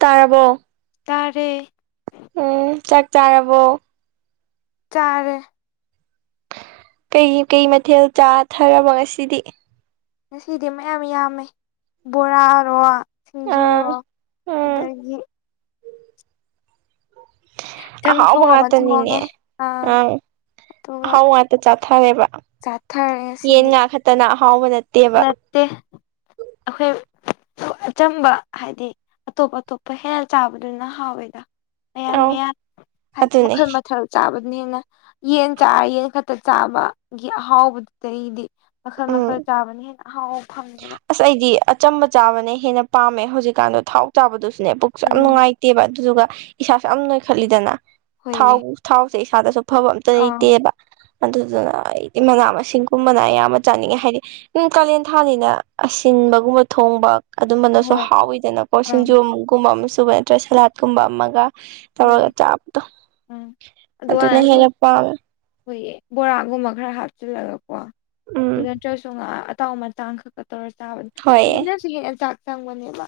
ꯇꯥꯔꯕꯣ ꯇꯔꯦ ꯎꯝ ꯆꯥꯛ ꯆꯥꯔꯕꯣ ꯆꯔ ꯀꯩ ꯀꯩ ꯃꯊꯦꯜ ꯆꯥꯊꯔꯕꯣ ꯉꯁꯤꯗꯤ ꯉꯁꯤꯗꯤ ꯃꯌꯥꯝ ꯌꯥꯝꯃꯦ ꯕꯣꯔꯥꯔꯣ ꯑꯥ ꯁꯤꯡꯖꯨꯔꯣ ꯎꯝ ꯑꯗꯒꯤ ꯍꯥꯎꯕ ꯆꯝꯊꯣꯡ ꯑꯃ ꯊꯣꯡꯉꯦ ꯃꯥꯇꯅꯤꯅꯦ ꯑꯥ ꯑ ꯍꯥꯎ ꯃꯥꯇ ꯆ ꯆꯥ ꯊꯔ ꯁꯤꯗꯤ ꯈꯛꯇꯅ ꯑꯍꯥꯎꯕ ꯅꯠꯇꯦꯕ ꯅꯠꯇꯦ ꯑꯩꯈꯣꯏ ꯑꯆꯝꯕ ꯍꯥꯏꯗꯤ ꯑꯇꯣꯞ ꯑꯇꯣꯞꯄ ꯍꯦꯟꯅ ꯆꯥꯕꯗꯨꯅ ꯍꯥꯎꯋꯦꯗ ꯃꯌꯥꯟ ꯑꯧ ꯃꯌꯥꯟ ꯍꯥꯏꯗꯤ ꯑꯗꯨꯅꯦ ꯃꯈꯜ ꯃꯊꯦꯜ ꯆꯥꯕꯗ ꯑꯗꯨꯅ ꯍꯦꯟꯅ ꯌꯦꯟ ꯆꯥꯔ ꯌꯦꯟ ꯈꯛꯇ ꯆꯥꯕꯒꯤ ꯑꯍꯥꯎꯕꯗꯨꯗꯤ ꯃꯈꯥ ꯎꯝ ꯃꯈꯥ ꯍ ꯑꯁ ꯑꯩꯗꯤ ꯑꯆꯝꯕ ꯆꯥꯕꯅ ꯍꯦꯟꯅ ꯄꯥꯝꯃꯦ ꯍꯧꯖꯤꯛꯀꯥꯟꯗꯣ ꯊꯥꯎ ꯆꯥꯕꯗꯨꯁꯨ ꯄꯨꯛꯁꯨ ꯌꯥꯝ ꯎꯝ ꯅꯨꯡꯉꯥꯏꯇꯦꯕ ꯑꯗꯨꯗꯨꯒ ꯏꯁꯥꯁꯨ ꯌꯥꯝ ꯅꯣꯏꯈꯠꯂꯤꯗꯅ ꯍꯣꯏꯌꯦ ꯊꯥꯎ ꯏꯁꯥꯗꯁꯨ ꯐꯕ ꯑꯝꯇ ꯑꯥ ꯂꯩꯇꯦꯕ ꯑꯗꯨꯗꯨꯅ ꯑꯩꯗꯤ ꯃꯅꯥ ꯃꯁꯤꯡꯒꯨꯝꯕꯅ ꯑꯌꯥꯝꯕ ꯆꯥꯅꯤꯡꯉꯦ ꯍꯥꯏꯗꯤ ꯀꯥꯂꯦꯟ ꯊꯥꯅꯤꯅ ꯑꯁꯤꯟꯕꯒꯨꯝꯕ ꯊꯣꯡꯕ ꯑꯗꯨꯝꯕꯅꯁꯨ ꯍꯣꯏ ꯍꯥꯎꯋꯤꯗꯅꯀꯣ ꯑꯥ ꯁꯤꯡꯖꯣꯝꯒꯨꯝꯕ ꯑꯃꯁꯨ ꯑꯗꯨꯨ ꯅꯗ꯭ꯔ ꯁꯂꯥꯠꯀꯨꯝꯕ ꯑꯃꯒ ꯍꯣꯏꯌꯦ ꯇꯧꯔꯒ ꯆꯥꯕꯗꯣ ꯎꯝ ꯑꯗꯨꯅ ꯑꯗꯨꯀꯥꯟꯗ ꯁꯨꯝ ꯍꯦꯟꯅ ꯄꯥꯝꯃꯦ ꯑꯩꯈꯣꯏꯒꯤ ꯕꯣꯔꯥꯒꯨꯝꯕ ꯈꯔ ꯍꯥꯞꯆꯤꯜꯂꯒꯀꯣ ꯎꯝ ꯑꯗꯨꯗ ꯅꯠꯇ꯭ꯔꯁꯨ ꯉꯥ ꯑꯇꯥꯎ ꯃꯆꯥꯡ ꯈꯛ ꯍꯣꯏꯌꯦ [unintelligible]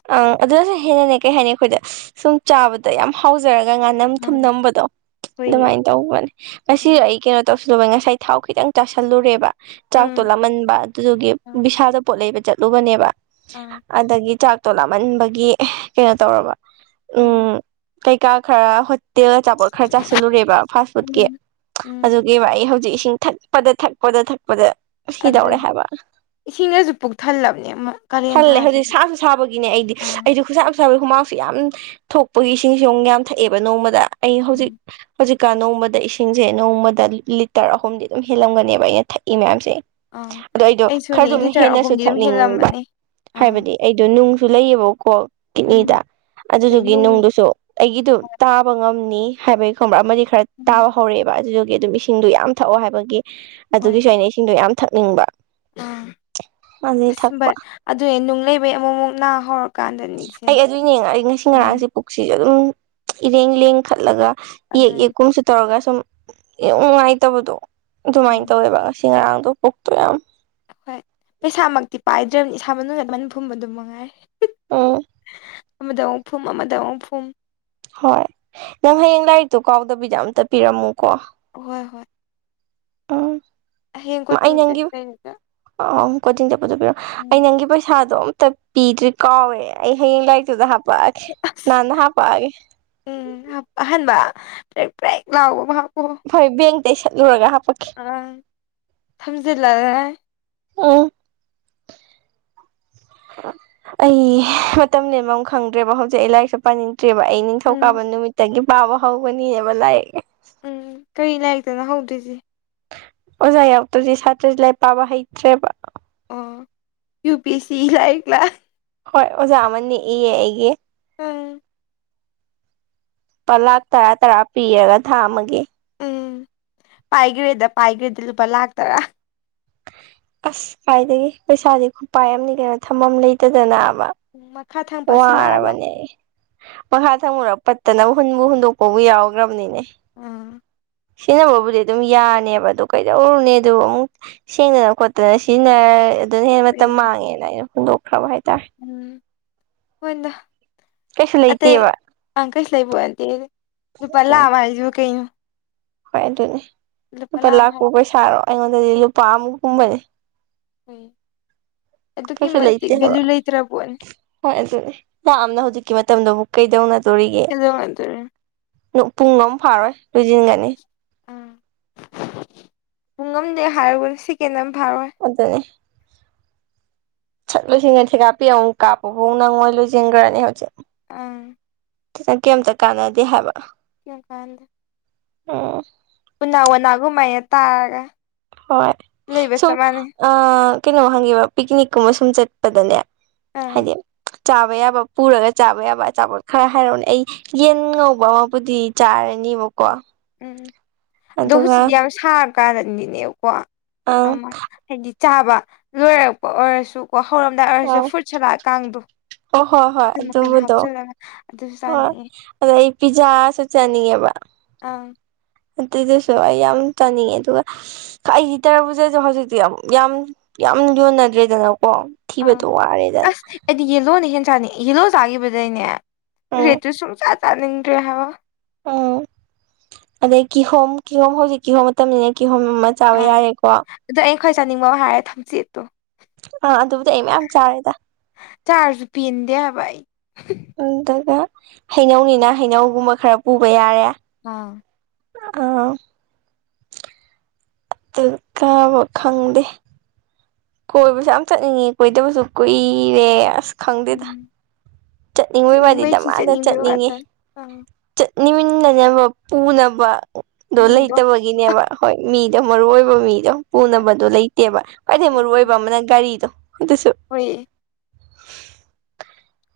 ꯑꯪ ꯑꯗꯨꯅꯁꯨ ꯍꯦꯟꯅꯅꯦ ꯀꯩ ꯍꯥꯏꯅꯤ ꯑꯩꯈꯣꯏꯗ ꯁꯨꯝ ꯆꯥꯕꯗ ꯌꯥꯝ ꯍꯥꯎꯖꯔꯒꯦ ꯉꯥꯅꯝ ꯊꯨꯝꯝꯕꯗꯣ ꯑꯩꯈꯣꯏꯒꯤ ꯑꯗꯨꯃꯥꯏꯅ ꯇꯧꯕꯅꯦ ꯉꯁꯨ ꯎꯝ ꯑꯩ ꯀꯩꯅꯣ ꯇꯧꯁ ꯂꯣꯏ ꯉꯁꯥꯏ ꯊꯥꯎ ꯈꯤꯇꯪ ꯆꯥꯥꯁꯜꯂꯨꯔꯦꯕ ꯆꯥꯛꯇꯣ ꯎꯝ ꯂꯃꯟꯕ ꯑꯗꯨꯗꯨꯒꯤ ꯕꯤꯁꯥꯗ ꯄꯣꯠ ꯂꯩꯕ ꯆꯠꯂꯨꯕꯅꯦꯕ ꯑꯥ ꯑꯗꯒꯤ ꯆꯥꯛꯇꯣ ꯂꯥꯞꯃꯟꯕꯒꯤ ꯀꯩꯅꯣ ꯇꯧꯔꯕ ꯎꯝ ꯀꯩꯀꯥ ꯈꯔ ꯍ ꯇꯦꯜ ꯑꯆꯥꯄꯣꯠ ꯈꯔ ꯆꯥꯁꯤꯜꯂꯨꯔꯦꯕ ꯐꯥꯁ ꯐꯨꯗꯀꯤ ꯎꯝ ꯎꯝ ꯑꯗꯨꯒꯤꯕ ꯑꯩ ꯍꯧꯖꯤꯛ ꯏꯁꯤꯡ ꯊꯛꯄꯗ ꯊꯛꯄꯗ ꯊꯛꯄꯗ ꯑꯗꯨ ꯁꯤꯗꯧꯔꯦ ꯍꯥꯏꯕ ꯏꯁꯤꯡꯗꯁꯨ ꯄꯨꯛꯊꯜꯂꯕꯅꯦ ꯀꯥꯂꯦꯟ ꯊꯜꯂꯦ ꯍꯧꯖꯤꯛ ꯊꯥꯁꯤꯗꯤ ꯁꯥꯁꯨ ꯁꯥꯕꯒꯤꯅꯦ ꯑꯩꯗꯤ ꯑꯥ ꯑꯩꯗꯤ ꯈꯨꯠꯁꯥꯁꯥꯕꯒꯤ ꯍꯨꯃꯥꯡꯁꯨ ꯌꯥꯝ ꯊꯣꯛꯄꯒꯤ ꯏꯁꯤꯡꯁꯨ ꯑꯃꯨꯛ ꯌꯥꯝ ꯊꯛꯑꯦꯕ ꯅꯣꯡꯃꯗ ꯑꯩ ꯍꯧꯖꯤꯛ ꯎꯝ ꯍꯧꯖꯤꯛ ꯀ ꯅꯣꯡꯃꯗ ꯏꯁꯤꯡꯁꯦ ꯅꯣꯡꯃꯗ ꯂꯤꯇꯔ ꯑꯍꯨꯝꯗꯤ ꯑꯗꯨꯝ ꯍꯦꯜꯂꯝꯒꯅꯦꯕ ꯑꯩꯅ ꯊꯛꯏ ꯃꯌꯥꯝꯁꯦ ꯑꯥ ꯑꯗꯨ ꯑꯩꯗꯣ ꯈꯔ ꯑꯩꯁꯨꯅꯦ ꯑꯗꯨꯝ ꯂꯤꯇꯔ ꯍꯦꯟꯅꯁꯨ ꯑꯍꯨꯝꯗꯤ ꯑꯗꯨꯝ ꯊꯛꯅꯤꯡꯅꯤꯡꯕ ꯍꯦꯜꯂꯝꯃꯅꯤ ꯑꯥ ꯍꯥꯏꯕꯗꯤ ꯑꯩꯗꯣ ꯅꯨꯡꯁꯨ ꯂꯩꯌꯦꯕꯀꯣ ꯎꯝ ꯀꯤꯠꯅꯤꯗ ꯍꯣꯏ ꯑꯗꯨꯗꯨꯒꯤ ꯅꯨꯡ ꯅꯨꯡꯗꯨꯁꯨ ꯑꯩꯒꯤꯗꯨ ꯇꯥꯕ ꯉꯝꯅꯤ ꯍꯥꯏꯕꯒꯤ ꯈꯪꯕ꯭ꯔꯥ ꯑꯃꯗꯤ ꯈꯔ ꯎꯝ ꯇꯥꯕ ꯍꯧꯔꯛꯑꯦꯕ ꯑꯗꯨꯗꯨꯒꯤ ꯑꯗꯨꯝ ꯏꯁꯤꯡꯗꯣ ꯌꯥꯝ ꯊꯛꯑꯣ ꯍꯥꯏꯕꯒꯤ ꯑꯗꯨꯒꯤꯁꯨ ꯑꯩꯅ ꯏꯁꯤꯡꯗꯣ ꯌꯥꯝ ꯊꯛꯅꯤꯡꯕ ꯎ ꯑꯗꯨꯗꯩ ꯑꯁ ꯊꯛꯄ ꯚꯔꯦ ꯑꯗꯨ ꯅꯨꯡ ꯂꯩꯕꯩ ꯑꯃꯨꯛ ꯑꯃꯨꯛ ꯅꯥ ꯍꯧꯔꯀꯥꯟꯗꯅꯤꯁꯦ ꯑꯩ ꯑꯗꯨ ꯌꯦꯡꯉ ꯑꯩ ꯉꯁꯤ ꯑꯥ ꯉꯔꯥꯡꯁꯦ ꯄꯨꯣꯛꯁꯤ ꯑꯗꯨꯝ ꯏꯔꯦꯡ ꯂꯦꯡ ꯈꯠꯂꯒ ꯌꯦꯛ ꯑꯗꯨꯅ ꯌꯦꯛ ꯀꯨꯝꯁꯨ ꯇꯧꯔꯒ ꯁꯨꯝ ꯅꯨꯡꯉꯥꯏꯇꯕꯗꯣ ꯎꯝ ꯑꯗꯨꯃꯥꯏꯅ ꯇꯧꯋꯦꯕ ꯉꯁꯤ ꯉꯔꯥꯡꯗꯣ ꯄꯨꯛꯇꯣ ꯌꯥꯝ ꯊꯥꯕꯅ ꯂꯃꯥꯏꯅ ꯐꯨꯝꯕ ꯑꯗꯨꯝ ꯃꯉꯥꯏ ꯎ ꯑꯃꯗ ꯑꯃꯨꯛ ꯐꯨꯝ ꯑꯃꯗ ꯑꯃꯨꯛ ꯐꯨꯝ ꯍꯣꯏ ꯅꯪ ꯍꯌꯦꯡ ꯂꯥꯏꯔꯤꯛꯇꯣ ꯀꯥꯎꯗꯕꯤꯗ ꯑꯝꯇ ꯄꯤꯔꯝꯃꯨꯀꯣ ꯍꯣꯏ ꯍꯣꯏ ꯎꯝ ꯍꯌꯦꯡ ꯑꯩ ꯀꯣꯆꯤꯡ ꯅꯪꯒꯤ ꯆꯠꯄꯩꯗꯨꯗ ꯑ ꯀꯣꯆꯤꯡꯗ ꯄꯨꯊꯣꯛꯄꯤꯔꯣ ꯎꯝ ꯑꯩ ꯅꯪꯒꯤ ꯄꯩꯁꯥꯗꯣ ꯇ ꯄꯤꯗ꯭ꯔꯤ ꯀꯥꯎꯋꯦ ꯑꯩ ꯍꯌꯦꯡ ꯂꯥꯏꯔꯤꯛꯇꯨꯗ ꯍꯥꯄꯛꯑꯒꯦ ꯑꯁ ꯅꯍꯥꯟꯅ ꯍꯥꯄꯛꯑꯒꯦ ꯎꯝ ꯑꯍꯥꯟꯕ ꯄ꯭ꯔꯦꯛ ꯄ꯭ꯔꯦꯛ ꯂꯥꯎꯕ ꯐꯣꯏ ꯕꯦꯡꯇ ꯆꯠꯂꯨꯔꯒ ꯍꯥ ꯑꯥ ꯊꯝꯖꯤꯜꯂꯦ ꯎꯝ [unintelligible] ꯑꯩ ꯃꯇꯝ ꯂꯦꯝꯕ ꯈꯪꯗ꯭ꯔꯦꯕ ꯍꯧꯖꯤꯛ ꯑꯩ ꯂꯥꯏꯔꯤꯛꯁꯨ ꯄꯥꯅꯤꯡ ꯅꯠꯇ꯭ꯔꯦꯕ ꯑꯩ ꯎꯝ ꯅꯤꯡꯊꯧꯀꯥꯕ ꯅꯨꯃꯤꯠꯇꯒꯤ ꯄꯥꯕ ꯍꯧꯒꯅꯤꯕ ꯂꯥꯏꯔꯤꯛꯑ ꯎꯝ ꯀꯔꯤ ꯂꯩꯅꯥꯏꯔꯤꯛꯇꯅ ꯍꯧꯗꯣꯏꯁ ꯑꯣꯖ ꯌꯥꯎꯇꯗꯤ ꯁꯥꯇ꯭ꯔꯁꯤꯂꯥꯏ ꯄꯥꯕ ꯍꯩꯇ꯭ꯔꯦꯕ ꯌꯨ ꯄ ꯁꯤ ꯂ ꯀ ꯀ꯭ꯂ ꯀ꯭ꯂꯥꯁ ꯍꯣꯏ ꯑꯣꯖꯥ ꯑꯃꯅꯤ ꯏꯌꯦ ꯑꯩꯒꯤ ꯎꯝ ꯄꯂꯥꯛ ꯇꯔꯥ ꯇꯔꯥ ꯄꯤꯔꯒ ꯊꯥꯝꯃꯒꯦ ꯎꯝ ꯄꯥꯏꯈ꯭ꯔꯦꯗ ꯄꯥꯏꯈ꯭ꯔꯦꯗ ꯂꯨꯄꯥ ꯂꯥꯛ ꯇꯔꯥ ꯑꯁ ꯀꯥꯏꯗꯒꯤ ꯄꯩꯁꯥꯗꯤ ꯈꯨꯄꯥꯏ ꯑꯃꯅꯤ ꯀꯩꯅꯣ ꯊꯝꯐꯝꯝ ꯂꯩꯇꯗꯅ [unintelligible] ꯄꯥꯁꯤꯜꯂꯛꯑꯕ ꯋꯥꯔꯕꯅꯤ ꯃꯈꯥ ꯊꯪꯃꯨꯔ ꯄꯠꯇꯅꯕ ꯍꯨꯟꯕꯨ ꯍꯨꯟꯗꯣꯛꯄꯕꯨ ꯌꯥꯎꯈ꯭ꯔꯕꯅꯤꯅꯦ ꯑꯥ ꯁꯤꯖꯤꯟꯅꯕꯕꯨꯗꯤ ꯑꯗꯨꯝ ꯌꯥꯅꯦꯕ ꯑꯗꯨ ꯀꯩꯗꯧꯔꯨꯅꯦ ꯑꯗꯨ ꯑꯃꯨꯛ ꯁꯦꯡꯗꯅ ꯈꯣꯠꯇꯅ ꯁꯤꯖꯤꯟꯅꯔ ꯑꯗꯨꯅ ꯍꯦꯟꯅ ꯃꯇꯝ ꯍꯣꯏꯅꯦ ꯃꯥꯡꯉꯦꯅ ꯑꯩꯅ ꯍꯨꯟꯗꯣꯛꯈ꯭ꯔꯕ ꯍꯥꯏꯇꯥꯔꯦ ꯄꯗ ꯀꯩꯁꯨ ꯑꯇꯩ ꯂꯩꯇꯦꯕ ꯑꯪꯀꯁ ꯂꯩꯕꯗꯦ ꯂꯨꯄꯥ ꯑꯗꯨꯅꯤ ꯂꯥꯛꯑꯕ ꯍꯥꯏꯁꯤꯕ ꯀꯩꯅꯣ ꯍꯣꯏ ꯑꯗꯨꯅꯦ ꯂꯨꯄꯥ ꯂꯥꯛꯄꯥꯎ ꯄꯩꯁꯥꯔꯣ ꯑꯩꯉꯣꯟꯗꯗꯤ ꯂꯨꯄꯥ ꯑꯃꯨ ꯀꯨꯝꯕꯅꯦ ꯍꯣꯏ ꯀꯩꯁꯨ ꯂꯩꯇꯦ ꯍꯥꯏꯕ ꯍꯣꯏ ꯑꯗꯨ ꯌꯥꯝ ꯌꯥꯝꯅ ꯍꯧꯖꯤꯛꯀꯤ ꯣꯕꯨꯛ ꯀꯩꯗꯧꯅ ꯍꯗꯗꯔꯦ ꯄꯨꯡ ꯑꯝꯛ ꯐꯥꯔꯣꯏ ꯂꯣꯏꯁꯤꯟꯒꯅꯤ ꯑꯥ ꯄꯨꯡ ꯉꯝꯗꯦ ꯍꯥꯏꯔꯒꯅ ꯁꯦꯀꯦꯟ ꯑꯃ ꯐꯥꯔꯣꯏ ꯑꯗꯨꯗꯅꯦ ꯁꯛ ꯂꯣꯏꯁꯤꯟꯉ ꯊꯦꯀꯥꯄꯤ ꯑꯃꯨꯛ ꯀꯥꯞꯄꯐꯥꯎ ꯅꯪ ꯃꯣꯏ ꯂꯣꯏꯁꯤꯟꯈ꯭ꯔꯅꯤ ꯍꯧꯖꯤꯛ ꯑꯥ ꯅ ꯀꯩꯝꯇ ꯀꯥꯟꯅꯗꯦ ꯍꯥꯏꯕ ꯏ ꯀꯥꯟꯗ ꯑ ꯎꯅꯥ ꯎꯅꯥꯒꯨꯝ ꯃꯅ ꯇꯥꯔꯒ ꯍꯣꯏ ꯂꯩꯕ ꯁꯨꯝ ꯆꯞ ꯃꯥꯟꯅꯩ ꯀꯩꯅꯣꯝ ꯍꯪꯉꯦꯕ ꯄꯤꯛꯅꯤꯛꯀꯨꯝꯕ ꯁꯨꯝ ꯆꯠꯄꯗꯅꯦ ꯑꯪ ꯍꯕꯣ ꯆꯥꯕ ꯌꯥꯕ ꯄꯨꯔꯒ ꯆꯥꯕ ꯌꯥꯕ ꯑꯆꯥꯄꯣꯠ ꯈꯔ ꯍꯥꯏꯔꯛꯅꯦ ꯑꯩ ꯌꯦꯟ ꯉꯧꯕ ꯑꯃꯕꯨꯗꯤ ꯆꯥꯔꯅꯤꯕ ꯎꯝ ꯑꯗꯣ ꯍꯧꯖꯤꯗꯤ ꯌꯥꯝ ꯁꯥꯟ ꯀꯥꯗꯗꯤꯅꯦꯕꯀꯣ ꯑꯪ ꯑꯃ ꯍꯥꯏꯗꯤ ꯆꯥꯕ ꯂꯣꯏꯔꯛꯄ ꯑꯣꯏꯔꯁꯨ ꯀꯣ ꯍꯧꯔꯝꯗꯥꯏ ꯑꯣꯏꯔꯁꯨ ꯑꯪ ꯐꯨꯠ ꯁꯥꯂꯑ ꯀꯥꯡꯗꯣ ꯑꯣ ꯍꯣꯏ ꯍꯣꯏ ꯃꯈꯜ ꯃꯈꯜ ꯑꯗꯨꯝꯕꯗꯣ ꯍꯥꯞꯆꯤꯜꯂꯒ ꯑꯗꯨꯁꯨ ꯍꯣꯏ ꯆꯥꯅꯤꯡꯉꯤ ꯑꯗ ꯑꯩ ꯄꯤꯖꯥꯁꯨ ꯆꯥꯅꯤꯡꯉꯦꯕ ꯑꯪ ꯑꯗꯨꯗꯁꯨ ꯑꯩ ꯌꯥꯝ ꯆꯥꯅꯤꯡꯉꯦ ꯑꯗꯨꯒ ꯑꯩꯒꯤ ꯇꯔꯕꯨꯗꯁꯨ ꯍꯧꯖꯤꯛꯇꯤ ꯌꯥꯝ ꯌꯥꯝ ꯌꯥꯝ ꯌꯣꯟꯅꯗ꯭ꯔꯦꯗꯅ ꯑ ꯑꯁ ꯑꯗꯨꯗꯤ ꯌꯦꯂꯣꯅꯦ ꯍ ꯆꯥꯅꯤ ꯍꯤꯜꯂꯣ ꯆꯥꯈꯤꯕꯗꯩꯅꯦ ꯎꯝ ꯔꯦꯇꯨ ꯁꯨꯡꯆꯥꯥ ꯆꯥꯅꯤꯡꯗ꯭ꯔꯦ ꯍꯥꯏꯕ ꯎꯝ ꯑꯗꯩ ꯀꯤꯍꯣꯝ ꯀꯤꯍꯣꯝ ꯍꯧꯖꯤꯛ ꯀꯤꯍꯣꯝ ꯃꯇꯝꯅꯤꯅ ꯀꯤꯍꯣꯝ ꯑꯃ ꯆꯥꯕ ꯌꯥꯏꯦꯀꯣ ꯈꯩ ꯆꯥꯅꯤꯡꯕ ꯍꯥꯏꯔꯦ ꯊꯝꯆꯦꯠꯇꯣ ꯑꯥ ꯑꯗꯨꯕꯨꯗꯤ ꯑꯩ ꯃꯌꯥꯝ ꯆꯥꯔꯦꯗ ꯆꯥꯖ ꯄꯤꯟꯗꯚꯥꯏ [unintelligible] ꯑꯗꯨꯒ ꯍꯩꯅꯧꯅꯤꯅ ꯍꯩꯅꯧꯒꯨꯝꯕ ꯈꯔ ꯄꯨꯕ ꯌꯥꯔꯦ ꯑꯥ ꯑ ꯑꯗꯨ ꯀꯥꯕ ꯈꯪꯗꯦ ꯀꯣꯏꯕꯁꯨ ꯌꯥꯝ ꯆꯠꯅꯤꯡꯉꯦ ꯀꯣꯏꯗꯕꯁꯨ ꯀꯨꯏꯔꯦ ꯑꯁ ꯈꯪꯗꯦꯗ ꯎꯝ ꯆꯠꯅꯤꯡꯕꯩ ꯋꯥꯗꯤꯗ ꯊꯤ ꯃꯥꯥꯟꯅ ꯆꯠꯅꯤꯡꯕꯩ ꯆꯠꯅꯤꯡꯉꯦ ꯋꯥꯇꯅꯤ ꯑꯥ ꯅꯤꯃꯤꯟꯅꯅꯕ ꯄꯨꯅꯕꯗꯣ ꯃꯤꯗꯣ ꯂꯩꯇꯕꯒꯤꯅꯦꯕ ꯍꯣꯏ ꯃꯤꯗꯣ ꯃꯔꯨ ꯑꯣꯏꯕ ꯃꯤꯗꯣ ꯄꯨꯅꯕꯗꯣ ꯂꯩꯇꯦꯕ ꯈ꯭ꯋꯥꯏꯗꯒꯤꯩ ꯃꯔꯨ ꯑꯣꯏꯏꯕ ꯑꯃꯅ ꯒꯥꯔꯤꯗꯣ ꯑꯗꯨꯁꯨ ꯍꯣꯏ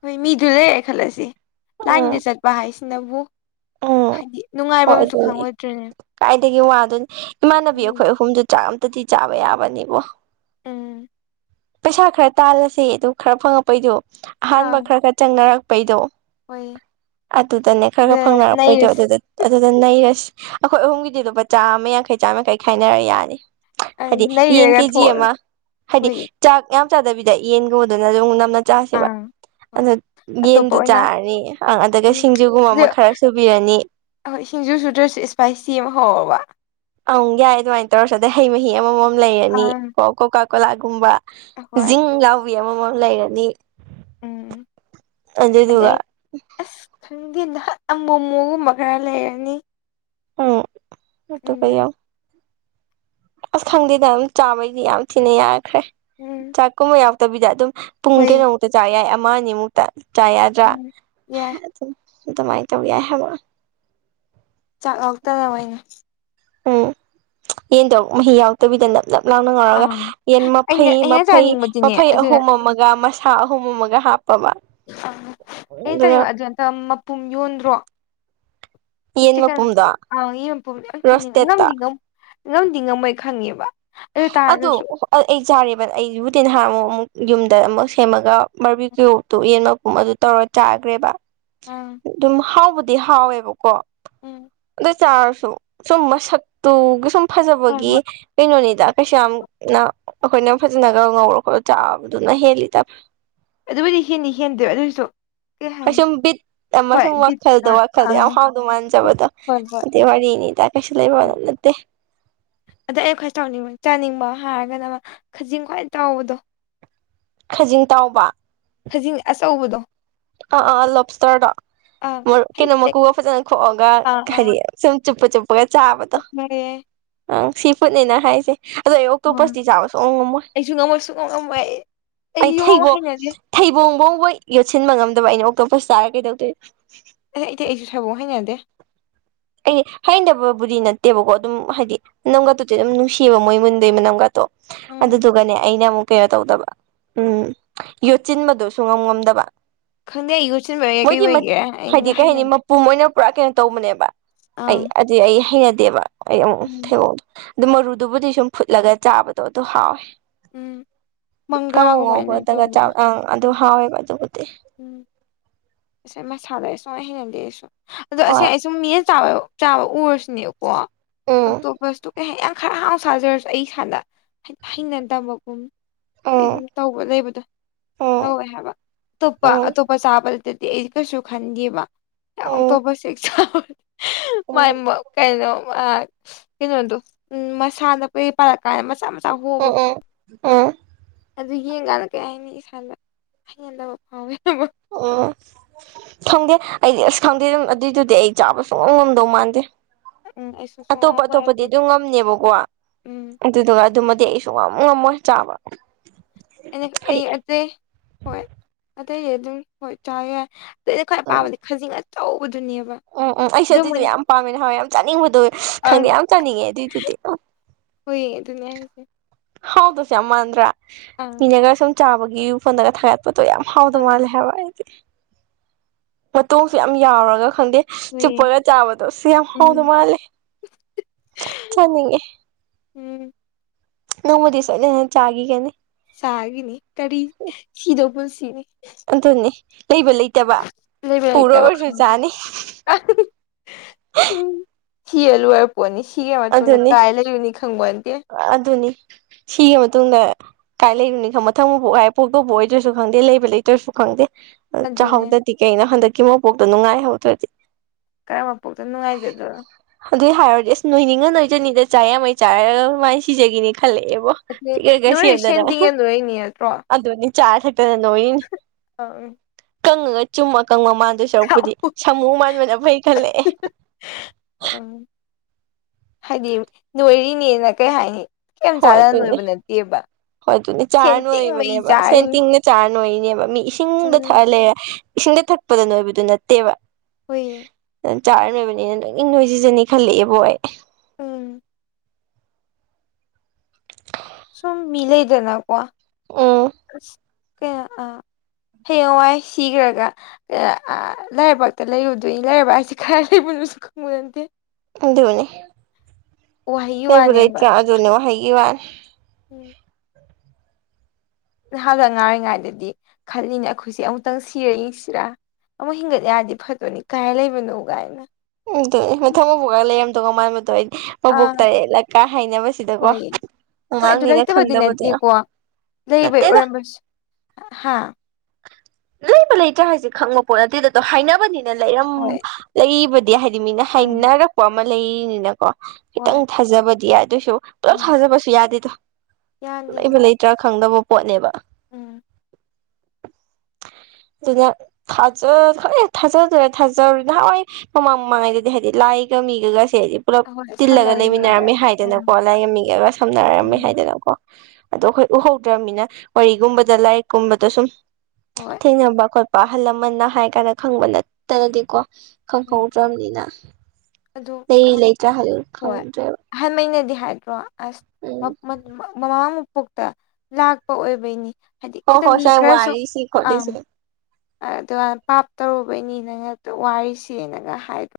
ꯍꯣꯏ ꯃꯤꯗꯨ ꯂꯩꯔꯦ ꯈꯜꯂꯁꯤ ꯎꯝ ꯂꯥꯏꯟꯗ ꯆꯠꯄ ꯍꯥꯏꯁꯤꯅꯕꯨ ꯎꯝ ꯎ ꯍꯥꯏꯗꯤ ꯅꯨꯡꯉꯥꯏꯕ ꯍꯣꯏ ꯑꯃꯁꯨ ꯑꯗꯨꯅꯤ ꯈꯪꯉꯣꯏꯗ꯭ꯔꯤꯅꯦ ꯀꯥꯏꯗꯒꯤ ꯋꯥꯗꯣꯏꯅꯤ ꯏꯃꯥꯟꯅꯕꯤ ꯎꯝ ꯑꯩꯈꯣꯏ ꯑꯍꯨꯝꯗꯨ ꯆꯥꯝ ꯗꯤꯤ ꯆꯥꯋꯦ ꯑꯋꯥꯅꯤꯕꯨꯣ ꯎꯝ ꯄꯩꯁꯥ ꯈꯔ ꯇꯥꯜꯂꯁꯦ ꯑꯗꯨ ꯈꯔ ꯐꯪꯉꯛꯄꯩꯗꯣ ꯑꯍꯥꯟꯕ ꯑꯥ ꯈꯔ ꯈꯔ ꯆꯪꯅꯔꯛꯄꯩꯗꯣ ꯍꯣꯏ ꯑꯗꯨꯗꯅꯦ ꯈꯔ ꯑꯗꯨꯗ ꯈꯔ ꯐꯪꯅꯔꯛꯄꯩꯗꯣ ꯅꯩꯔꯁꯤ ꯑꯗꯨꯗ ꯑꯗꯨꯗ ꯅꯩꯔꯁꯤ ꯑꯩꯈꯣꯏ ꯑꯍꯨꯝꯒꯤꯗꯤ ꯂꯨꯄꯥ ꯆꯥꯝꯃ ꯌꯥꯡꯈꯩ ꯆꯥꯝ ꯌꯥꯡꯈꯩ ꯈꯥꯏꯅꯔ ꯌꯥꯅꯤ ꯑꯪ ꯍꯥꯏꯗꯤ ꯌꯦꯟ ꯅꯩꯔꯒ ꯀꯦꯖꯤ ꯊꯣꯛ ꯑꯃ ꯍꯥꯏꯗꯤ ꯍꯣꯏ ꯆꯥꯛ ꯌꯥꯝ ꯆꯥꯗꯕꯤꯗ ꯌꯦꯟꯒꯨꯝꯕꯗꯨꯅ ꯑꯗꯨꯝ ꯅꯝꯅ ꯆꯥꯁꯦꯕ ꯑꯥ ꯑ ꯍꯣꯏ ꯑꯇꯣꯞꯄ ꯌꯦꯟꯗꯨ ꯑꯣꯏꯅ ꯆꯥꯔꯅꯤꯪ ꯑꯗꯨꯒ ꯁꯤꯡꯖꯨꯒꯨꯝꯕ ꯑꯃ ꯈꯔ ꯁꯨꯕꯤꯔꯅꯤ ꯑꯣꯏ ꯁꯤꯡꯖꯨ ꯁꯨꯗ꯭ꯔꯁꯨ ꯏꯁꯄꯥꯏꯁꯤ ꯑꯃ ꯍꯧꯔꯕ ꯑꯪ ꯌꯥꯏ ꯑꯗꯨꯃꯥꯏꯅ ꯇꯧꯔꯁꯨ ꯑꯗꯩ ꯍꯩ ꯃꯍꯤ ꯑꯃꯃꯝ ꯂꯩꯔꯅꯤ ꯑꯪ ꯀꯣ ꯀꯣꯀꯥ ꯀꯣꯂꯥꯒꯨꯝꯕ ꯍꯣꯏ ꯖꯤꯡ ꯌꯥꯥꯎꯕꯤ ꯑꯃꯃꯝ ꯂꯩꯔꯅꯤ ꯎꯝ ꯑꯗꯨꯗꯗꯨꯒ ꯑꯗꯩ ꯑꯁ ꯈꯪꯗꯦ ꯅꯍꯠ ꯑꯃꯣ ꯑꯃꯨꯒꯨꯝꯕ ꯈꯔ ꯂꯩꯔꯅꯤ ꯎꯝ ꯑꯗꯨꯠꯇ ꯎꯝ ꯀꯎ ꯑꯁ ꯈꯪꯗꯦꯗ ꯑꯗꯨꯝ ꯆꯥꯕꯩꯗꯤ ꯌꯥꯝ ꯊꯤꯅ ꯌꯥꯈ꯭ꯔꯦ ꯎꯝ ꯆꯥꯛ ꯀꯨꯝꯕ ꯌꯥꯎꯗꯕꯤꯗ ꯑꯗꯨꯝ ꯄꯨꯡ ꯍꯣꯏ ꯀꯩꯅꯣꯃꯨꯛꯇ ꯆꯥ ꯌꯥꯏ ꯑꯃ ꯑꯅꯤꯃꯨꯛꯇ ꯆꯥ ꯌꯥꯗ꯭ꯔꯥ ꯎꯝ ꯌꯥꯏ ꯇꯃꯥꯏ ꯇꯧꯧꯕ ꯌꯥꯏ ꯍꯥꯏꯦꯕ ꯆꯥꯛꯂ ꯇ ꯇ ꯃꯅꯤ ꯎꯝ ꯌꯦꯟ ꯇꯣ ꯃꯍꯤ ꯌꯥꯎꯗꯕꯤꯗꯅ ꯂꯞ ꯂꯥꯡꯅ ꯉꯧꯔꯒ ꯑꯥ ꯌꯦꯟ ꯑꯩꯅ ꯃꯐꯩ ꯑꯩꯅ ꯃꯐꯩ ꯆꯥꯅꯤꯡꯕꯗꯤꯅꯦ ꯃꯐꯩ ꯑꯗꯨꯅ ꯑꯍꯨꯝ ꯑꯃꯒ ꯍ ꯍꯃꯣ ꯃꯒ ꯍꯥꯞ ꯑ ꯑꯩꯅ ꯆꯠꯅꯤꯡꯕ ꯑꯗꯨ ꯑꯝꯇ ꯃꯄꯨꯝ ꯌꯣꯟꯗ꯭ꯔꯣ ꯌꯦꯟ ꯆꯤꯀꯟ ꯃꯄꯨꯝꯗꯣ ꯑ ꯌꯦꯝꯄꯨꯝ ꯌꯥꯝ ꯆꯥꯅꯤꯡ ꯔꯣꯁꯇꯦꯠꯇ ꯉꯝꯗꯤ ꯉꯝ [inaudible] ꯉꯝꯗꯤ ꯉꯝꯃꯣꯏ ꯑꯩ ꯈꯪꯉꯦꯕ ꯑꯗꯨ ꯑꯩ ꯆꯥꯔꯦꯕ ꯑꯩꯕꯨꯗꯤ ꯅꯍꯥꯟꯃꯨꯛ ꯑꯃꯨꯛ ꯌꯨꯝꯗ ꯑꯃꯨꯛ ꯁꯦꯝꯃꯒ ꯕꯔꯕꯨꯀꯌ꯭ꯨ ꯇꯨ ꯌꯦꯟ ꯃꯄꯨꯝ ꯑꯗꯨ ꯇꯧꯔ ꯆꯥꯒꯔ꯭ꯦ ꯕ ꯑꯥ ꯑꯗꯨꯝ ꯍꯥꯎꯕꯨꯗꯤ ꯍꯥꯎꯋꯦꯕꯀꯣ ꯎꯝ ꯆꯥꯥꯔꯁꯨ ꯁꯨꯝ ꯃꯁꯛꯇꯨꯒꯤ ꯁꯨꯝ ꯍꯣꯏ ꯐꯖꯕꯒꯤ ꯍꯣꯏ ꯀꯩꯅꯣꯅꯦ ꯀꯩꯁꯨꯥ ꯌꯥꯝꯅ ꯑꯩꯈꯣꯏꯅ ꯐꯖꯅꯒ ꯉꯧꯔꯣ ꯈꯣꯠꯂꯣ ꯆꯥꯕꯗꯨꯅ ꯍꯦꯜꯂꯤ ꯇ ꯑꯗꯨꯕꯨꯗꯤ ꯍꯦꯟꯅꯤ ꯍꯦꯟꯗ ꯑꯗꯨꯑꯣꯏꯁꯨ [inaudible] ꯑꯁꯨꯝ ꯕꯤꯠ ꯑꯃ ꯁꯨꯝ ꯋꯥꯈꯜꯗꯣ ꯑꯥ ꯋꯥꯈꯜꯗꯣ ꯑꯥ ꯌꯥꯝ ꯍꯥꯎꯗꯧ ꯃꯥꯟꯖꯕꯗꯣ ꯍꯣꯏ ꯍꯣꯏ ꯑꯗꯨꯏ ꯋꯥꯔꯤꯅꯤ ꯇꯀꯁꯨ ꯂꯩꯕ ꯋꯥ ꯎꯝ ꯅꯠꯇꯦ [inaudible] ꯑꯗ ꯑꯩ ꯈ꯭ꯋꯥꯏ ꯆꯥꯎꯅꯤꯡꯕ ꯆꯥꯅꯤꯡꯕ ꯍꯥꯏꯔꯒꯅ ꯑꯃ ꯈꯖꯤꯡ ꯈ꯭ꯋꯥꯏ ꯆꯥꯎꯕꯗꯣ ꯈꯖꯤꯡ ꯇꯥꯎꯕ ꯈꯖꯤꯡ ꯑꯆꯧꯕꯗꯣ ꯑꯥ ꯑꯥ ꯂꯣꯞꯁꯇꯔꯗꯣ ꯑꯥ ꯃꯔꯨ ꯀꯩꯅꯣ ꯍꯥꯏꯗꯤ ꯃꯀꯨꯒ ꯐꯖꯅ ꯈꯣꯛꯑꯒ ꯑꯥ ꯍꯥꯏꯗꯤ ꯑꯥ ꯁꯨꯝ ꯆꯨꯞꯄ ꯆꯨꯞꯄꯒ ꯆꯥꯕꯗꯣ ꯑꯪ ꯁꯤ ꯐꯨꯠꯅꯤꯅ ꯍꯥꯏꯁꯦ ꯑꯗꯣ ꯑꯩ ꯎꯝ ꯑꯣꯛꯇꯣꯄꯁꯇꯤ ꯆꯥꯕ ꯁꯨꯛꯉꯝ ꯉꯝꯃꯣꯏ ꯑꯩꯁꯨ ꯉꯝꯃꯣꯏ ꯁꯨꯡꯉꯝ ꯉꯝꯃꯣꯏ ꯑꯩ ꯌꯨꯉꯝ ꯊꯩꯕꯣꯡ ꯍꯩꯅꯗꯦ ꯊꯩꯕꯣꯡ ꯕꯣꯡꯕꯥꯎ ꯌꯣꯠꯁꯤꯟꯕ ꯉꯝꯗꯕ ꯑꯩꯅ ꯑꯣꯛꯇꯣꯄꯁ ꯆꯥꯔ ꯀꯩꯗꯧꯗꯣꯏꯟ ꯑꯦ ꯏꯊꯦ ꯑꯩꯁꯨ ꯊꯩꯕꯣꯡ ꯍꯥꯏꯅꯗꯦ ꯑꯩꯗꯤ ꯍꯩꯅꯗꯕꯕꯨꯗꯤ ꯅꯠꯇꯦꯕꯀꯣ ꯑꯗꯨꯝ ꯍꯥꯏꯗꯤ ꯃꯅꯝꯒꯥꯇꯨꯗꯤ ꯑꯗꯨꯝ ꯅꯨꯡꯁꯤꯑꯕ ꯃꯣꯏ ꯃꯨꯟꯕꯩ ꯃꯅꯝꯒꯥꯠꯇꯣ ꯎꯝ ꯑꯗꯨꯗꯨꯒꯅꯦ ꯑꯩꯅ ꯑꯃꯨꯛ ꯀꯩꯅꯣ ꯇꯧꯗꯕ ꯎꯝ ꯌꯣꯠꯆꯤꯟꯕꯗꯨ ꯁꯨꯨꯛꯉꯝ ꯉꯝꯗꯕ ꯈꯪꯗꯦ ꯑꯩ ꯌꯣꯠꯁꯤꯟꯕꯩꯔ ꯀꯩ ꯃꯣꯏꯗꯤ ꯃꯠ ꯑꯣꯏꯒꯦ ꯑꯩ ꯍꯥꯏꯗꯤ ꯀꯩ ꯍꯩꯅ ꯍꯥꯏꯅꯤ ꯃꯄꯨꯝ ꯑꯣꯏꯅ ꯄꯨꯔꯥ ꯀꯩꯅꯣ ꯇꯧꯕꯅꯦꯕ ꯑꯩ ꯑꯪ ꯑꯗꯨꯗꯤ ꯑꯩ ꯍꯩꯅꯗꯦꯕ ꯑꯩ ꯑꯃꯨꯛ ꯎꯝ ꯊꯕꯣꯡꯗꯨ ꯑꯗꯨ ꯃꯔꯨꯗꯨꯕꯨꯗꯤ ꯁꯨꯝ ꯐꯨꯠꯂꯒ ꯆꯥꯕꯗꯣ ꯑꯗꯨ ꯍꯥꯎꯋꯦ ꯎꯝ ꯀꯪꯉꯧ ꯃꯪꯒ꯭ꯔꯥꯒꯃꯥꯏꯅ ꯉꯧꯕꯗꯒ ꯆꯥꯕ ꯇꯧꯕꯅꯦ ꯑꯪ ꯑꯗꯨꯝ ꯍꯥꯎꯋꯦꯕ ꯑꯗꯨꯕꯨꯗ ꯎꯝ ꯑꯁ ꯃꯁꯥꯗ ꯁꯨꯛꯍꯩ ꯍꯩꯅꯗꯦ ꯑꯩꯁꯨ ꯑꯗꯣ ꯑꯁꯦꯡ ꯍꯣꯏ ꯑꯩ ꯁꯨꯝ ꯃꯤ [unintelligible] ꯆꯥꯕ ꯆꯥꯕ ꯎꯔꯁꯨꯅꯦꯀꯣ ꯎꯝ ꯑꯣꯛꯇꯣꯕꯁꯇꯨ ꯀꯩ ꯍꯥꯌꯅꯤ ꯌꯥꯝ ꯈꯔ ꯍꯥꯎ ꯁꯥꯖꯔꯁꯨ ꯑꯩ ꯏꯁꯥꯗ ꯍꯩ ꯍꯩꯅꯗꯕꯒꯨꯝ ꯎꯝ ꯀꯩꯒꯨꯝ ꯇꯧꯕ ꯂꯩꯕꯗꯣ ꯎꯝ ꯇꯧꯋꯦ ꯍꯥꯏꯕ ꯑꯇꯣꯞꯄ ꯎꯝ ꯑꯇꯣꯞꯄ ꯆꯥꯕꯗ ꯇꯗꯤ ꯑꯩ ꯀꯩꯁꯨ ꯈꯟꯗꯦꯕ ꯎꯝ ꯑꯣꯛꯇꯣꯄꯁ ꯁꯦ ꯍꯦꯛ ꯆꯥꯕ ꯎꯝ ꯃꯥꯏꯃꯣꯛ ꯀꯩꯍꯥꯏꯅꯣ ꯑꯥ ꯀꯩꯅꯣꯗꯨ ꯎꯝ ꯃꯁꯥꯗ ꯀꯩ ꯄꯛ ꯀꯥꯏ ꯃꯆꯥ ꯃꯆꯥ ꯍꯣꯕ ꯑ ꯑꯗꯨ ꯌꯦꯡꯒꯥꯟꯗ ꯀꯩ ꯍꯥꯏꯅꯤ ꯏꯁꯥꯗ ꯍꯦꯟꯗꯕ ꯐꯥꯎꯋꯦ ꯍꯥꯏꯕ ꯑꯣ ꯊꯪꯗꯦ ꯑꯩꯗꯤ ꯑꯁ ꯈꯪꯗꯦ ꯑꯗꯨꯝ ꯑꯗꯨꯏꯗꯨꯗꯤ ꯑꯩ ꯆꯥꯕ ꯁꯨꯡꯉꯝ ꯉꯝꯗꯧ ꯃꯥꯟꯗꯦ ꯎꯝ ꯑꯩꯁꯨ ꯑꯇꯣꯞꯄ ꯁꯨꯡꯉꯝ ꯑꯇꯣꯞꯄꯗꯤ ꯑꯗꯨꯝ ꯉꯝꯅꯦꯕꯀꯣ ꯎꯝ ꯑꯗꯨꯗꯨꯒ ꯑꯗꯨꯝ ꯗꯤ ꯑꯩ ꯁꯨꯛꯉꯝ ꯉꯝꯃꯣꯏ ꯆꯥꯕ ꯍꯥꯏꯗꯤ ꯑꯩ ꯑꯇꯩ ꯍꯣꯏ ꯑꯇꯩꯗꯤ ꯑꯗꯨꯝ ꯍꯣꯏ ꯆꯥ ꯌꯥꯏ ꯑꯩꯅ ꯈ꯭ꯋꯥꯏ ꯎꯝ ꯄꯥꯝꯕꯗꯤ ꯈꯖꯤꯡ ꯑꯆꯧꯕ ꯎꯝ ꯎꯝ ꯑꯩꯁꯨ ꯑꯗꯨꯏꯗꯨ ꯌꯥꯝ ꯄꯥꯝꯃꯦ ꯅꯍꯥꯟꯋꯥꯏ ꯌꯥꯝ ꯆꯥꯅꯤꯡꯕꯗꯣ ꯈꯪꯗꯦ ꯌꯥꯝ ꯆꯥꯅꯤꯡꯉꯦ ꯑꯗꯨꯏꯗꯨꯗꯤ ꯎ ꯍꯣꯏꯌꯦ ꯑꯗꯨ ꯍꯥꯎꯗꯧꯁꯨ ꯌꯥꯝ ꯃꯥꯟꯗ꯭ꯔꯥ ꯑꯪ ꯃꯤꯅꯒ ꯁꯨꯝ ꯆꯥꯕꯒꯤ ꯐꯣꯟꯗꯒ ꯊꯥꯒꯠ ꯄꯣꯠꯇꯣ ꯌꯥꯝ ꯍꯥꯎꯗꯧ ꯑꯪ ꯃꯥꯜꯂꯦ ꯍꯥꯏꯕ ꯑꯩꯗꯤ ꯃꯇꯣꯡꯁꯨ ꯌꯥꯝ ꯌꯥꯎꯔꯒ ꯈꯟꯗꯦ ꯍꯨꯏꯌꯦ ꯆꯨꯞꯄꯒ ꯆꯥꯕꯗꯣ ꯑꯁ ꯌꯥꯝ ꯎꯝ ꯍꯥꯎꯗꯧ ꯃꯥꯜꯂꯦ ꯆꯅꯤꯡꯉꯦ ꯎꯝ ꯅꯣꯡꯃꯗꯤ ꯁꯣꯏꯗꯅ ꯆꯥꯒꯤꯒꯅꯤ ꯆꯥꯒꯤꯅꯤ ꯀꯔꯤ ꯁꯤꯗꯧ ꯄꯨꯟꯁꯤꯅꯤ ꯑꯗꯨꯅꯤ ꯂꯩꯕ ꯂꯩꯇꯕ ꯂꯩꯕ ꯄꯨꯔ ꯂꯩꯇꯕ ꯑꯣꯏꯔꯁꯨ ꯈꯪꯗꯦ ꯆꯥꯅꯤ ꯑꯥ ꯍꯨꯡ ꯍꯨꯡ ꯎꯝ ꯁꯤ ꯑꯂꯨꯔ ꯄꯅꯤꯁꯤ ꯑꯗꯨꯅꯤ ꯑꯗꯨꯅꯤ ꯁꯤꯒꯤ ꯃꯇꯨꯡꯗ ꯀꯥꯏ ꯂꯩꯔꯨꯅꯤ ꯈꯪ ꯃꯊꯪ ꯃ ꯄꯣꯛꯀꯥꯏ ꯄꯣꯛꯇꯧꯕꯕꯨ ꯑꯣꯏꯗ꯭ꯔꯁꯨ ꯈꯪꯗꯦ ꯂꯩꯕ ꯂꯩꯇ꯭ꯔꯁꯨ ꯈꯪꯗꯦ ꯑꯗꯨꯅꯦ ꯆꯥꯛꯍꯧꯗ꯭ꯔꯗꯤ ꯀꯩꯅꯣ ꯍꯟꯗꯛꯀꯤ ꯃꯣꯄꯣꯛꯇꯣ ꯅꯨꯡꯉꯥꯏꯍꯧꯗ꯭ꯔꯗꯤ ꯀꯔꯝꯕ ꯄꯣꯛꯇ ꯅꯨꯡꯉꯥꯏꯖꯗ꯭ꯔꯣ ꯅꯤꯡꯉ ꯑꯣꯏꯣꯏꯖꯅꯤꯗ ꯆꯥ ꯌꯥꯝꯃꯩ ꯆꯥꯔ ꯃꯥꯏꯅ ꯁꯤꯖꯈꯤꯅꯤ ꯈꯜꯂꯛꯑꯦꯕꯣ ꯑꯗꯨ ꯐꯤꯛꯒꯔꯒ ꯅꯣꯏ ꯁꯦꯟ ꯁꯦꯝꯗꯅ ꯇꯤꯡꯉ ꯅꯣꯏꯔꯤꯅꯤ ꯅꯠꯇ꯭ꯔꯣ ꯑꯗꯨꯅꯤ ꯆꯥ ꯊꯛꯛꯇꯗ ꯅꯣꯏꯅꯤ ꯑꯪ ꯀꯪꯉꯒ ꯆꯨꯝꯃꯛ ꯀ ꯃꯃꯥꯟꯗ ꯁꯔꯨꯛꯄꯨꯗꯤ ꯁꯥꯃꯨ ꯃꯥꯟꯕꯅ ꯐꯩ ꯈꯜꯂꯛꯑꯦ ꯑꯪ ꯍꯥꯏꯗꯤ ꯅꯣꯏꯔꯤꯅꯦꯅ ꯀꯩ ꯍꯥꯏꯅꯤ ꯀ ꯍꯣꯏ ꯆꯥꯟꯅꯅ ꯑꯗꯨꯅꯤ ꯅꯣꯏꯕ ꯅꯠꯇꯦꯕ ꯍꯣꯏ ꯑꯗꯨꯗꯤ ꯆꯥꯔ ꯁꯦꯟ ꯇꯤꯡꯕꯩ ꯅꯣꯏꯔꯤꯕꯅꯦꯕ ꯁꯦꯟ ꯆꯥꯔꯤꯅꯤ ꯇꯤꯡꯅ ꯆꯥꯔ ꯅꯣꯏꯔꯤꯅꯦꯕ ꯃꯤ ꯏꯁꯤꯡꯗ ꯎꯝ ꯊꯛꯍꯜꯂꯦ ꯏꯁꯤꯡꯗ ꯊꯛꯄꯗ ꯅꯣꯏꯕꯗꯨ ꯅꯠꯇꯦꯕ ꯍꯣꯏ ꯑꯗꯨꯅ ꯆꯥꯔ ꯂꯣꯏꯕꯅꯤꯅ ꯑꯗꯨꯪ ꯏꯪ ꯅꯣꯏ ꯁꯤꯖꯅꯤ ꯈꯜꯂꯛꯑꯦꯕ ꯍ ꯎꯝ ꯁꯨꯝ ꯃꯤꯂꯩꯗꯅꯀꯣ ꯎꯝ ꯀꯦ ꯑ ꯍꯌꯦꯡꯋꯥꯏ ꯁꯤꯈ꯭ꯔꯒ ꯂꯥꯏꯔꯕꯥꯛꯇ ꯂꯩꯔꯨꯗꯣꯏꯅꯤ ꯂꯥꯏꯔꯔꯕꯥꯛꯁꯤ ꯈꯔ ꯂꯩꯕ ꯉꯗꯦ ꯑꯗꯨꯣꯅꯤ ꯋꯥꯍꯩꯒꯤ ꯂꯩ ꯄꯨꯔ ꯏ ꯋꯥꯅꯦꯕ ꯆꯖꯅꯤ ꯋꯥꯍꯤꯒꯤ ꯋꯥꯔ ꯎꯝ ꯅꯍꯥꯟꯅ ꯉꯥꯡꯔꯤꯉꯥꯏꯗꯗꯤ ꯈꯜꯂꯤꯅ ꯑꯩꯈꯣꯏꯁꯦ ꯑꯃꯨꯛꯇꯪ ꯁꯤꯔ ꯌꯦꯡꯁꯤꯔ ꯑꯃꯨꯛ ꯍꯤꯡꯒꯠ ꯌꯥꯔꯗꯤ ꯐꯠꯇꯣꯏꯅꯤ ꯀꯥꯏ ꯂꯩꯕꯅꯣ ꯀꯥꯏꯅ ꯎꯝ ꯃ ꯊꯪ ꯃ ꯄꯨꯒ ꯂꯩꯔꯝꯗꯧꯒ ꯃꯥꯟꯕꯗꯣ ꯑꯩ ꯃꯕꯣꯛ ꯑꯥ ꯇꯔꯦꯠꯂꯀ ꯍꯥꯏꯅꯕꯁꯤꯗꯀꯣ ꯍꯣꯏ ꯍꯣꯏ ꯑꯗꯨ ꯑꯃꯥꯡꯅꯤꯅ ꯂꯩꯇꯕꯗꯤ ꯈꯪꯗꯕꯗꯨ ꯅꯠꯇꯦꯀꯣ ꯂꯩꯕꯩ ꯑꯣꯏꯔꯝꯕꯁꯨ ꯍꯥ ꯂꯩꯕ ꯂꯩꯇ꯭ꯔꯥ ꯍꯥꯏꯁꯦ ꯈꯪꯕ ꯄꯣꯠ ꯅꯠꯇꯦꯗ ꯑꯗꯨꯣ ꯍꯥꯏꯅꯕꯅꯤꯅ ꯂꯩꯔ ꯍꯣꯏ ꯂꯩꯕꯗꯤ ꯍꯥꯏ ꯍꯥꯏꯗꯤ ꯃꯤꯅ ꯑꯪ ꯍꯥꯏꯅꯔꯛꯄ ꯑꯃ ꯂꯩꯔꯤꯅꯤꯅꯀꯣ ꯍꯣꯏ ꯈꯤꯇꯪ ꯊꯥꯖꯕꯗꯤ ꯌꯥꯗꯦ ꯑꯗꯨꯏꯁꯨ ꯄꯨꯂꯞ ꯎꯝ ꯊꯥꯖꯕꯁꯨ ꯌꯥꯗꯦꯗꯣ ꯌꯥꯗꯦꯗ ꯂꯩꯕ ꯂꯩꯇ꯭ꯔꯥ ꯈꯪꯗꯕ ꯄꯣꯠꯅꯦꯕ ꯎꯝ ꯑꯗꯨꯅ ꯊꯥꯖ ꯈ ꯊꯥꯖꯗ꯭ꯔꯦ ꯊꯥꯖ ꯅꯍꯥꯟꯋꯥꯏ ꯃꯃꯥꯡ ꯃꯃꯥꯡꯉꯩ ꯑꯗꯨꯗꯤ ꯍꯥꯏꯗꯤ ꯂꯥꯏꯒ ꯃꯤꯒ ꯁꯦꯗꯤ ꯄꯨꯜꯂꯞ ꯑꯍꯣꯏ ꯇꯤꯜꯂꯒ ꯁꯝꯅꯔꯤꯉꯩꯗ ꯂꯩꯃꯤꯟꯅꯔꯝꯃꯦ ꯍꯥꯏꯗꯅꯀꯣ ꯑꯪ ꯂꯥꯏꯡꯝꯃꯤꯉꯒ ꯁꯝꯅꯔꯝꯃꯦ ꯎꯝ ꯍꯥꯏꯗꯅꯀꯣ ꯑꯗꯣ ꯑꯩꯈꯣꯏ ꯎꯍꯧꯗ꯭ꯔꯅꯤꯅ ꯋꯥꯔꯤꯒꯨꯝꯕꯗ ꯂꯥꯏꯔꯤꯛꯀꯨꯝꯕꯗ ꯁꯨꯝ ꯍꯣꯏ ꯊꯦꯡꯅꯕ ꯈꯣꯠꯄ ꯑꯍꯜ ꯂꯃꯟꯅ ꯍꯥꯏ ꯀꯥꯟꯅ ꯈꯪꯕ ꯅꯠꯇꯅꯗꯤꯀꯣ ꯈꯪꯍꯧ ꯎꯝ ꯌꯥ ꯑꯗꯨ ꯈꯪ ꯂꯩ ꯂꯩ ꯆ ꯍꯜꯂ ꯍꯣꯏ ꯈꯔꯗꯦꯕ ꯑꯍꯥꯟꯕꯩꯅꯗꯤ ꯍꯥꯏꯗ꯭ꯔꯣ ꯑꯁ ꯃꯃꯥ ꯃꯄꯣꯛꯇ ꯂꯥꯛꯄ ꯑꯣꯏꯕꯩꯅꯤ ꯍꯥꯏꯗꯤ ꯍꯣꯏ ꯈꯤꯇꯪ ꯍꯣꯏ ꯃꯤ ꯁꯥꯏ ꯈꯔꯁꯨ ꯋꯥꯔꯤꯁꯤ ꯑꯥ ꯈꯣꯠꯂꯤꯁꯦ ꯑꯗꯨꯒ ꯄꯥꯞ ꯇꯧꯔꯨꯕꯩꯅꯤꯅꯪ ꯋꯥꯔꯤꯁꯤꯅꯒ ꯍꯥꯏꯕ